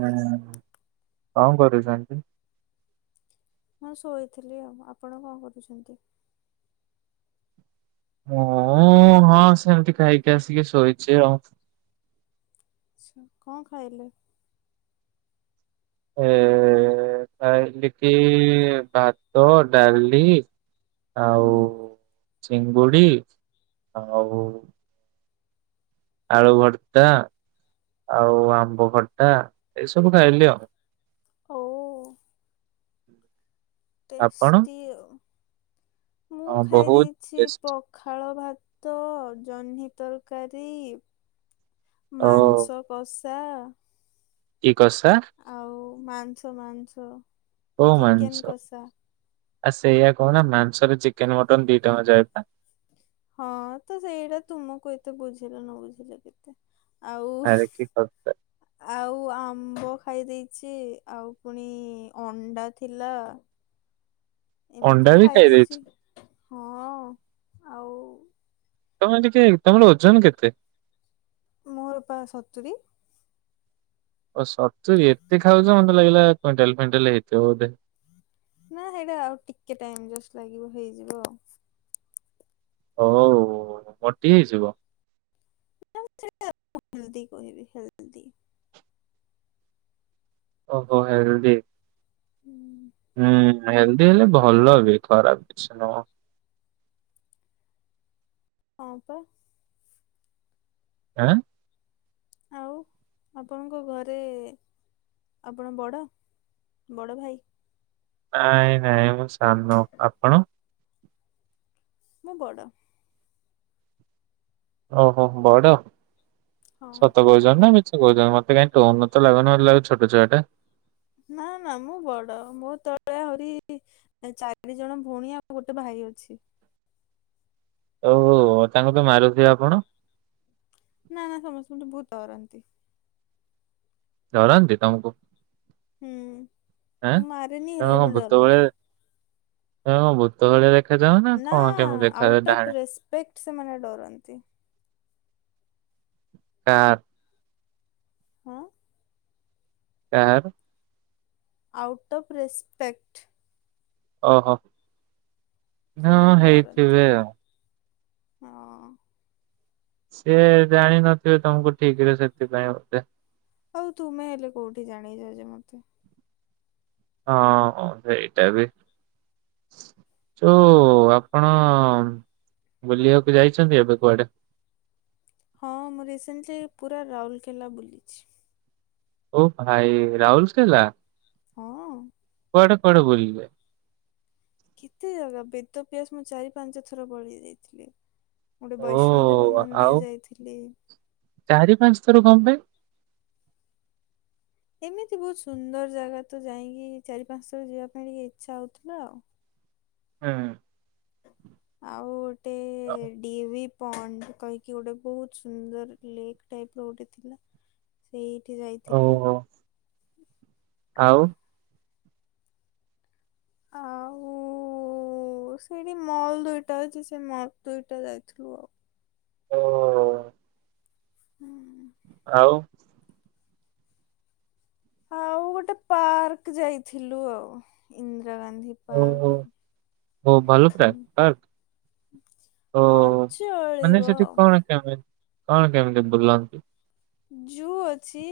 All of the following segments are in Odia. ହୁଁ କଣ କରୁଛନ୍ତି? ମୁଁ ଶୋଇଥିଲି ଆଉ ଆପଣ କଣ କରୁଛନ୍ତି? ମୁଁ ହଁ ସେମିତି ଖାଇକି ଆସିକି ଶୋଇଚି ଆଉ। ଚ୍ଛା କଣ ଖାଇଲେ? ଏ ଖାଇଲି କି ଭାତ ଡାଲି ଆଉ ହୁଁ। ଚିଙ୍ଗୁଡି ଆଉ ଆଳୁ ଭର୍ତ୍ତା ଆଉ ଆମ୍ବ ଖଟା ଏଇସବୁ ଖାଇଲି ଆଉ। ଓ ଆପଣ? ଟେଷ୍ଟି ଆଉ। ମୁଁ ହଁ ଖାଇ ବହୁତ ଦେଇେଚି ଟେଷ୍ଟି। ପଖାଳ ଭା ଭାତ ଜହ୍ନି ତରକାରୀ ଓ ମାଂସ କଷ ଷା। କି କଷା ଆଉ ମାଂସ ମାଂସ ଓ ମାଂସ। ଚିକେନ କଷା ଆଉ ସେଇଆା କହୁନ ମାଂସରେ ଚିକେନ ମଟନ୍ ଦି ଟାକ ଯାଏ ପା। ହଁ ତ ସେଇଟା ତୁମକୁ ଏତେ ବୁଝିଲା ନ ବୁଝିଲ କେତେ। ଆଉ ଆରେ କି କଥା ଆଉ ଆ ଆମ୍ବ ଖାଇ ଦେଇଚି ଆଉ ପୁଣି ଅଣ୍ଡା ଥିଲା। ଅଣ୍ଡା ଏମିତି ବି ଖାଇ ଦେଇଛି। ଦେଇେଚି ହଁ ଆଉ। ତମେ ଟିକେ ତମର ଓଜନ କେତେ? ମୋର ପା ସତୁରି ଓ ସତୁରି ଏତେ ଖାଉଛ ମତେ ଲାଗିଲା କୁଇଣ୍ଟାଲ ଫୁଇଣ୍ଟାଲ ହେଇଥିବ ବୋଧେ ନା ସେଇଟା ଆଉ ଟିକେ ଟାଇମ ଜଷ୍ଟ ଲାଗିବ ହେଇଯିବ ଆଉ ହଉ ମୋଟି ହେଇଯିବ। ହ ସେଇଟା ହେଲଦି କହିବେ ହେଲଦି। ଓହୋ ହୋ ହେଲଦି। ହୁଁ ହେଲଦି ହେଲେ ଭଲ ବି ଖରାପ କିଛି ନୁହଁ। ହଁ ପା। ଆଁ। ଆଉ ଆପଣଙ୍କ ଘରେ ଆପଣ ବଡ଼ ବଡ଼ ଭାଇ। ନାଇଁ ନାଇଁ ମମୁଁ ସାନ ଆପଣ? ମୁଁ ବଡ଼। ଓହୋ ବଡ। ହଁ ସତ କହୁଚ ନା ମିଛ। ହୁଛନ୍ତି ମତେ କାଇଁ ଟୋନରୁ ତ ଲାଗୁଛି ଛୋଟ ଛୁଆଟା ନା ନା ମୁଁ ବଡ ମୋ ତଳେ ଆହୁରି ଚାରି ଜଣ ଭଉଣୀ ଆଉ ଗୋଟେ ଭାଇ ଅଛି। ଓହୋ ତାଙ୍କୁ ତ ମାରୁଥିଵେ ଆପଣ? ନା ନା ସମସ୍ତଙ୍କ ଠୁ ବହୁତ ଡରନ୍ତି। ଡରନ୍ତି ତମକୁ? ହୁଁ ଆଁ ମୁଁ ମାରେନି ହେଲେ ବି ଡରନ୍ତି। ହଁ ଭୂତ ଭଳିଆ ଦେଖାଯାଅ ନା କଣ କେମିତି ଦେଖାଯାଅ ଆଉଟ୍ ଡାହାଣୀ ଅଫ ରେସପେକ୍ଟ ସେମାନେ ଡରନ୍ତି। ନାଁ। ହଁ କାହାର ଆଉଟ୍ ଅଫ୍ ରେସ୍ପେକ୍ଟ। ଓ ହୋ। ହଁ ସେମାନେ ଡରନ୍ତି ହେଇଥିବେ ଆଉ। ହଁ। ସେ ଜାଣିନଥିବେ ତମକୁ ଠିକ ରେ ସେଥିପାଇଁ ଗୋଟେ। ଆଉ ତୁମେ ହେଲେ କୋଉଠି ଜାଣେଇଛ ଯେମିତି। ହଁ ସେଇଟା ବି ଯୋଉ ଆପଣ ବୁଲିବାକୁ ଯାଇଛନ୍ତି ଏବେ କୁଆଡେ? ହଁ ମୁଁ ରିସେଣ୍ଟଲି ପୁରା ରାଉରକେଲା ବୁଲିଛି। ଓହ ଭାଇ ରାହୁଲ କେଲା ହଁ। କଆଡେ କୁଆଡେ ବଲିଲୁ। କେତେ ଜାଗା ବେଦ ପି୍ୟାସ ମୁଁ ଚାରି ପାଞ୍ଚ ଥର ବଢେଇ ଦେଇଥିଲି। ଗୋଟେ ଓ ବୈଷ୍ଣୋ ଦେବୀ ଆଉ ମନ୍ଦିର ଯାଇଥିଲି। ଚାରି ପାଞ୍ଚ ଥର କଣ ପାଇଁ? ଏମିତି ବହୁତ ସୁନ୍ଦର ଜାଗା ତ ଯାଇକି ଚାରି ପାଞ୍ଚ ଥର ଯିବା ପାଇଁ ଟିକେ ଇଚ୍ଛା ହଉଥିଲା ଆଉ। ହୁଁ। ଆଉ। ଟେ ଡିଭିି ପଣ୍ଡ କହିକି ଗୋଟେ ବହୁତ ସୁନ୍ଦର ଲେକ୍ ଟାଇପ ର ଗୋଟେ ଥିଲା ସେଇ ଉଠି ଯାଇଥିଲୁ ଓହୋ ହ ଆଉ ଆଉ ସେଇଠି ମଲ୍ ଦୁଇଟା ଅଛି ସେ ମଲ ଦୁଇଟା ଯାଇଥିଲୁ ଆଉ ଓ ହୁଁ ହଉ ଆଉ ଗୋଟେ ପାର୍କ ଯାଇଥିଲୁ ଆଉ ଇ ଓହୋ ହ ଭଲୁ ହୁଁ। ପ୍ରା କରକ ହଁ ଓ ଚଳିବ ମାନେ ସେଠ ଆଉ କଣ କେମ କଣ କେମିତି ବୁଲାନ୍ତିୁ ଜୁ ଅଛି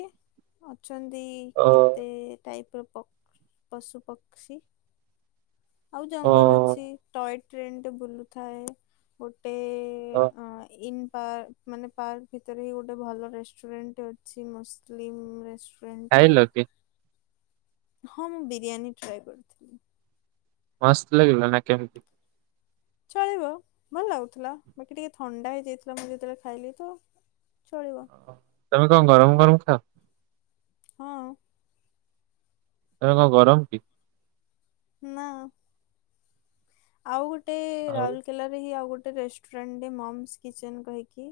ଅଛନ୍ତି ଓ କେତେ ଟାଇପ୍ ପ ପ ପଶୁ ପକ୍ଷୀ ଆଉ ଓ ଜଙ୍ଗଲ ଅଛି ଟଏ ଟ୍ରେନ୍ଟେ ବୁଲୁଥାଏ ଓ ହଁ। ପାର୍ ମାନେ ପାର୍କ ଭିତରେ ହିଁ ଗୋଟେ ଭଲ ରେଷ୍ଟୁରାଣ୍ଟ ଅଛି ମୁସଲିମ ଖାଇଲ କି। ହଁ ମୁଁ ବିରିୟାନୀ ଟ୍ରାଏ କରିଥିଲି। ମସ୍ ଲାଗିଲା ନା କେମିତି? ଚଳିବ ଭଲ ଲାଗୁଥିଲା ବାକି ଟିକେ ଥଣ୍ଡା ହେଇଯାଇଥିଲା ମୁଁ ଯେତେବେଳେ ଖାଇଲି ତ। ଚଳିବ। ଓ ତମେ କଣ ଗରମ ଗରମ ହଁ। ହଁ। ଏ କ ଗରମ କି ନା ଆଉ ଗୋଟେ ଗୋଟ ଆଉ ରାଉରକେଲାରେ ହିଁ ଆଉ ଗୋଟେ ଗୋଟେ ରେଷ୍ଟୁରାଣ୍ଟ ମମ୍ସ କିଚେନ୍ କହିକି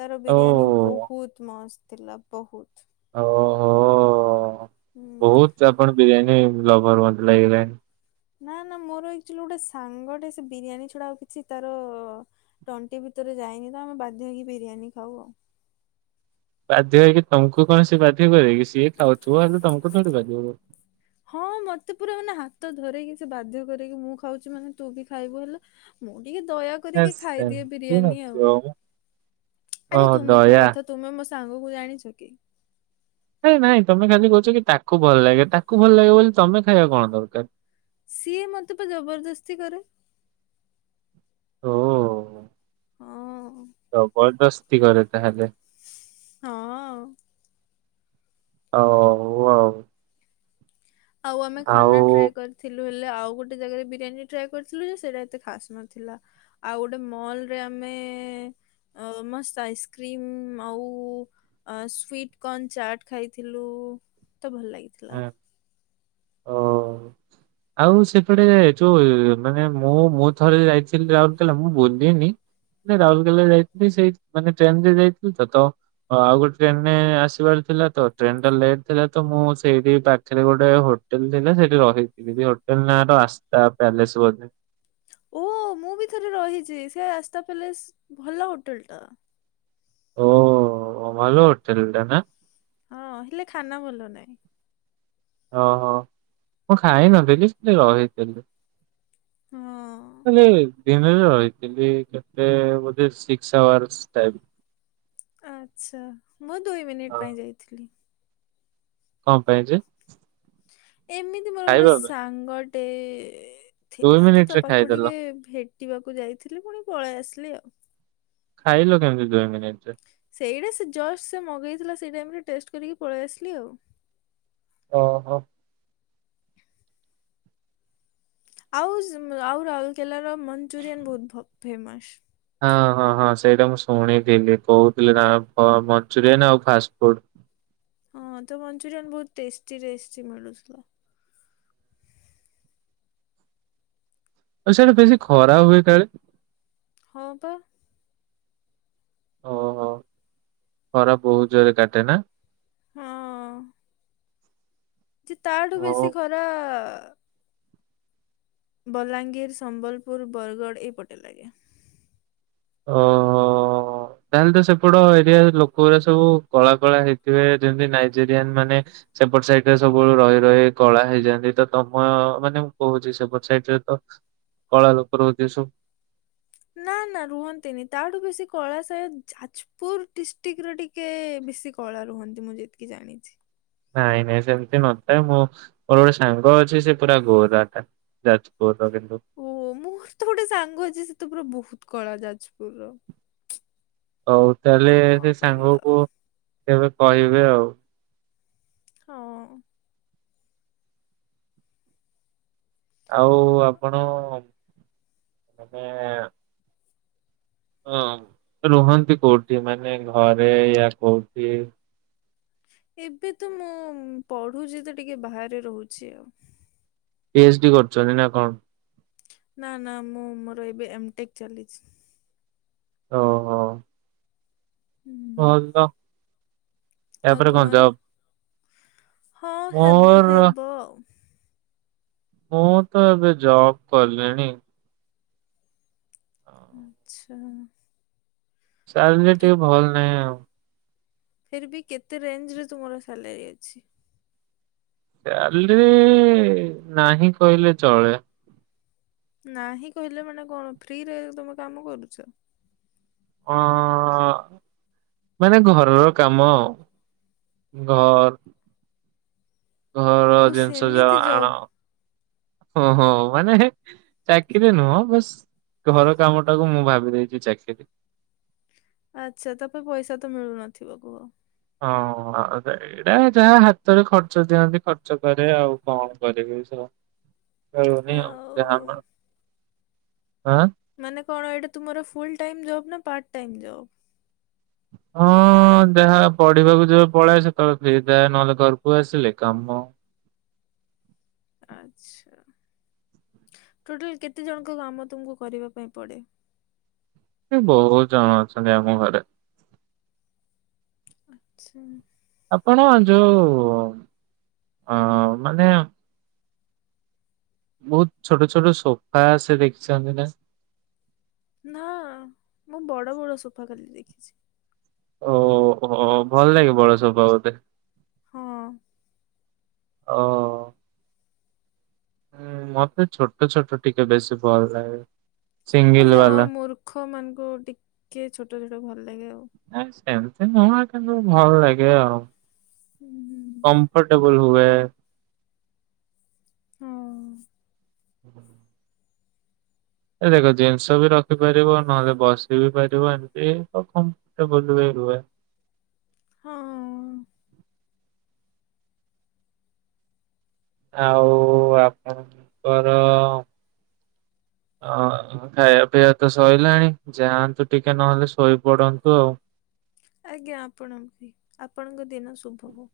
ତାର ବିରିୟାନୀ ଓ ବହୁତ ମସ୍ତ ଥିଲା ବହୁତ୍। ଓହୋ ହୁଁ। ବହୁତ୍ ଆପଣ ବିରିୟାନୀ ଜବର ମିଟି ଲାଗିଲାଣି। ନା ନା ମୋରଚୁଆଲି ଗୋଟେ ସାଙ୍ଗଟେ ସେ ବିରିୟାନୀ ଛଡା ଆଉ କିଛି ତାର ତଣ୍ଟି ଭିତରେ ଯାଇନି ତ ଆମେ ବାଧ୍ୟ ହେଇକି ବିରିୟାନୀ ଖାଉ ଆଉ। ବାଧ୍ୟ ହେକି ତମକୁ କଣ ସେ ବାଧ୍ୟ କରିବେକିି ସିଏ ଖାଉ ଥୁ ଆଲ ତମକୁ ଛାଡ଼ି ବାଧ୍ୟ କରେ ତ ଧରକି ସେ ବାଧ୍ୟ କରକି ମୁଁ ଖାଉଛି ମାନେ ତୁ ବି ଖାଇବୁ ହେଲେ ମୁଁ ଟିକେ ଦୟା କରିକି ହେସ୍ ଖାଇଦିଏ ସେମିତି ବିରିୟାନୀ ଆଉ ନଥିବ ମ ଆରେ ଓହୋ ତୁମେ କି ଦୟା କଥା ତୁମେ ମ ସାଙ୍ଗକୁ ଜାଣିଛ କି। ନାଇଁ ନାଇଁ ତମେ ଖାଲି କହୁଛ କି ତାକୁ ଭଲ ଲାଗେ ତାକୁ ଭଲ ଲାଗେ ବୋଲି ତମେ ଖାଇବା କଣ ଦରକାର। ସିଏ ମତେ ପା ଜବରଦସ୍ତି କରେ। ଓ ଓ ହଁ ଦସ୍ତି କରେ ତାହେଲେ। ହଁ। ହଉ ଆଉ। ଆଉ ଆମେ ଆଉ ଖାନା ଟ୍ରାଏ କରିଥିଲୁ ଆଉ ଗୋଟେ ଜାଗାରେ ବିରିୟାନୀ ଟ୍ରାଏ କରିଥିଲୁ ଯେ ସେଟା ଏତେ ଖାସ ନଥିଲା ଆଉ ଗୋଟେ ମଲରେ ଆମେ ଆଇସ୍କ୍ରି ଆଉ ସୁଟିଂ କନ୍ ଚାଟ ଖାଇଥିଲୁ। ମତେ ଭଲ ଲାଗିଥିଲା। ହୁଁ ଓ ଆଉ ସେପଟେ ଯୋଉ ମାନେ ମୁଁ ମୁଁ ଥରେ ଯାଇଥିଲି ରାଉରକେଲା ମୁଁ ବୁଲିିନି ରାଉରକେଲା ଯାଇଥିଲି ସେଇ ମାନେ ଟ୍ରେନ ରେ ଯାଇଥିଲି ତ ତ ଆଉ ଗୋଟେ ଟ୍ରେନରେ ଆସିବାର ଥିଲା ତ ଟ୍ରେନ ଟା ଲେଟ ଥିଲା ତ ମୁଁ ସେଇଠି ପାଖରେ ଗୋଟେ ହୋଟେଲ ଥିଲା ସେ ରହିଥିଲି ହୋଟେଲ ନାଁ ର ରାସ୍ତା ପ୍ୟାଲେସ ବୋଧେ ଓ ମୁଁ ବି ଥରେ ରହିଛି ସେ ରାସ୍ତା ପଲେସ୍ ଭଲ ହୋଟେଲ ଟା, ଓ ଭଲ ହୋଟେଲ୍ ଟେ ନା। ହଁ ହେଲେ ଖାନା ଭଲ ନାଇଁ। ଓହୋ ମୁଁ ଖାଇନଥିଲି ସେଟି ରହିଥିଲି। ହଁ [unintelligible] ଦିନରେ ରହିଥିଲି କେତେ ବୋଧେ ସିକ୍ସ ଆୱାର୍ସ ଟାଇ ଆଛା ମୁଁ ଦୁଇ ମିନିଟ୍ ହଁ ପାଇଁ ଯାଇଥିଲି। କଣ ପାଇଁ ଯେ ଏମିତି ମୋର ଗୋଟେ ଖାଇବା ପାଇଁ ସାଙ୍ଗ ଟେ ଏ ଦୁଇ ଥିଲା ତ ତା ମିନିଟରେ ପାଖକୁ ଖାଇଦେଲ। ଟିକେ ଭେଟିବାକୁ ଯାଇଥିଲି ପୁଣି ପଳେଇ ଆସିଲି ଆଉ। ଖାଇଲ କେମିତି ଦୁଇ ମିନିଟିରେ। ସେଇଟା ସେ ଯଷ୍ଟ ସେ ମଗେଇଥିଲା ସୋଇ ଟାଇମ୍ ରେ ଟେଷ୍ଟେ କରିକି ପଳେଇ ଆସିଲି ଆଉ। ଓ ହୋ। ଆଉ ଆଉ ରାଉରକେଲାର ମଞ୍ଚୁରିଆନ ବହୁତ ଫେମସ୍। ହଁ ହଁ ହଁ ସେଇଟା ମୁଁ ଶୁଣିଥିଲି କହୁଥିଲି ନା ମଞ୍ଚୁରିଆ ଆଉ ଫାଷ୍ଟ ଫୁଡ୍ ହଁ ତ ମଞ୍ଚୁରିୟନ ବହୁତ୍ ଟେଷ୍ଟି ଟେଷ୍ଟି ମିଳୁଥିଲା। ଆଉ ସିଆଡ଼େ ବେଶୀ ଖରା ହୁଏ କାଳେ। ହଁ ପା। ଓହୋ ଖରା ବହୁତ ଜୋରେ କାଟେ ନା? ହଁ। ଯେ ତାଠୁ ହଁ। ବେଶୀ ଖରା ବଲାଙ୍ଗୀର ସମ୍ବଲପୁର ବରଗଡ଼ ଏପଟେ ଲାଗେ ଓ ତାହେଲେ ତ ସେପଟ ଏରିଆ ଲୋକଗୁରା ସବୁ କଳା କଳା ହେଇଥିବେ, ଯେମିତି ନାଇଜେରିଆନ୍ ମାନେ ସେପଟ ସାଇଡ୍‌ ରେ ସବୁ ରହି ରହି କଳା ହେଇଯାଆନ୍ତି, ତ ତମ ମାନେ ମୁଁ କହୁଚି ସେପଟ ସାଇଡ୍‌ କଳା ଲୋକ ରୁହନ୍ତି ସ ନା ନା ରୁହନ୍ତିନି ତାଠୁ ବେଶୀ କଳା ସାୟଦ୍ ଯାଜପୁର ଡିଷ୍ଟକର ଟିକେ ବେଶୀ କଳା ରୁହନ୍ତି ମୁଁ ଯେତିକି ଜାଣିଚି। ନାଇଁ ନାଇଁ ସେମିତି ନଥାଏ। ମୁଁ ମୋର ଗୋଟେ ସାଙ୍ଗ ଅଛି ସେ ପୁରା ଗୋରାଟା ଯାଜପୁର ଓ ମୋର ତ ଗୋଟେ ସାଙ୍ଗ ଅଛି ସେତ ପୁରା ବହୁତ କଳା ଯାଜପୁରର। ହଉ। ତାହେଲେ କଣ ସେ କରିବା ସାଙ୍ଗକୁ କେବେ କହିବେ ଆଉ। ହଁ। ଆଉ ହଁ ଆପଣ ମାନେ ହଁ ରୁହନ୍ତି କୋଉଠି ମାନେ ଘରେ ୟା କୋଉଠି? ଏବେ ତ ମୁଁ ପଢୁଛି ତ ଟିକେ ବାହାରେ ରହୁଛି ଆଉ। ପି ଏଚ୍ ଡି କରୁଛନ୍ତି ନା କଣ? ନା ନା ମୁଁ ମୋର ଏବେ ଏମଟେକ୍ ଚାଲିଛି। ଓହୋ। ହୁଁ [unintelligible] ୟା ଆଉ ପରେ କଣ ତୁମର ଜବ୍? ହଁ ହେବ୍ ମୋର ହେବ ଆଉ। ମୁଁ ତ ଏବେ ଜବ୍ କଲିଣି। ଆଚ୍ଛା। ସାଲରି ଟିକେ ଭଲ ନାହିଁ ଆଉ। ଫିର୍ବି କେତେ ରେଞ୍ଜରେ ତୁମର ସାଲାରି ଅଛି? ସାଲରି ନାହିଁ କହିଲେ ଚଳେ। ନାହିଁ କହିଲେ ମାନେ କଣ ଫ୍ରିରେ ତମେ କାମ କରୁଚ? ଅଁ ମାନେ ଘରର କାମ ଘର୍ ଘର ଓ ଜିନିଷ ଯାଅ ସେମିତି ଆଣ ଜବ୍ ଓହୋ ମାନେ ଚାକିରି ନୁହଁ ବାସ୍ ଘର କାମ ଟାକୁ ମୁଁ ଭାବି ଦେଇଛି ଚାକିରି। ଆଚ୍ଛା ତାପାଇଁ ପଇସା ତ ମିଳୁନଥିବ କୁହ। ହଁ ଆଉ [unintelligible] ଏଇଟା ଯାହା ହାତରେ ଖର୍ଚ୍ଚ ଦିଅନ୍ତି ଖର୍ଚ୍ଚ କରେ ଆଉ କଣ କରିବି ସ ସହି ହଉନି ଆଉ [unintelligible] ଆଁ? ମାନେ କଣ ଏଇଟା ତୁମର ଫୁଲ୍‌ ଟାଇମ୍ ଜବ୍ ନା ପାର୍ଟ ଟାଇମ୍ ଜବ୍? ହଁ ଯାହା ପଢିବାକୁ ଯେବେ ପଳାଏ ସେତେବେଳେ ଫ୍ରି ଥାଏ ନହେଲେ ଘରକୁ ଆସିଲେ କାମ। ଆଚ୍ଛା ଟୋଟାଲ କେତେ ଜଣଙ୍କ କାମ ତୁମକୁ କରିବା ପାଇଁ ପଡ଼େ? ହୁଁ ବହୁତ ଜଣ ଅଛନ୍ତି ଆମ ଘରେ। ଆଚ୍ଛା। ଆପଣ ଯୋଉ ଅଁ ମାନେ ବହୁତ ଛୋଟ ଛୋଟ ସୋଫା ଆସେ ଦେଖିଛନ୍ତି ନା? ନା ମୁଁ ବଡ଼ ବଡ଼ ସୋଫା ଖାଲି ଦେଖିଛି। ଓହୋ ଭଲ ଲାଗେ ବଡ ସୋଫା ବୋଧେ। ହଁ। ଅହ। ହୁଁ ମତେ ଛୋଟ ଛୋଟ ଟିକେ ବେଶୀ ଭଲଲାଗେ। ଆଚ୍ଛା ମୂର୍ଖ ମାନକୁ ଟିକେ ଛୋଟ ଛୋ ଭଲ ଲାଗେ ଆଉ। ନାଇ ସେମତି ନୁହ କିନ୍ତୁ ଭଲ ଲାଗେ ଆଉ। ହୁଁ କମ୍ଫର୍ଟେବ ଫୁଲ ହୁଏ। ହଁ। ହୁଁ। ଆରେ ଦେଖ ଜିନିଷ ବି ରଖିପାରିବ ନହେଲେ ବସି ବି ପାରିବ ଏମିତି ହ କମ୍ପଟେବଲ ବି ରୁହେ। ହଁ। ଆଉ ଆପଣଙ୍କର ଅ ଖାଇବା ପିଇବା ତ ସଇଲାଣି ଯାଆନ୍ତୁ ଟିକେ ନହେଲେ ଶୋଇପଡନ୍ତୁ ଆଉ। ଆଜ୍ଞା ଆପଣଙ୍କ ବି ଆପଣଙ୍କ ଦିନ ଶୁଭ ହଉ।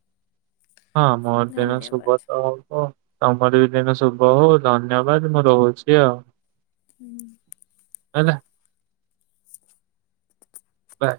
ହଁ ମୋରଦିନ ଶୁଭ ଧନ୍ୟବାଦ। ତ ହବ। ତମର ବି ଦିନ ଶୁଭ ହଉ ଧନ୍ୟବାଦ ମୁଁ ରହୁଛି ଆଉ। ହୁଁ। ରହିଲା ବାଏ।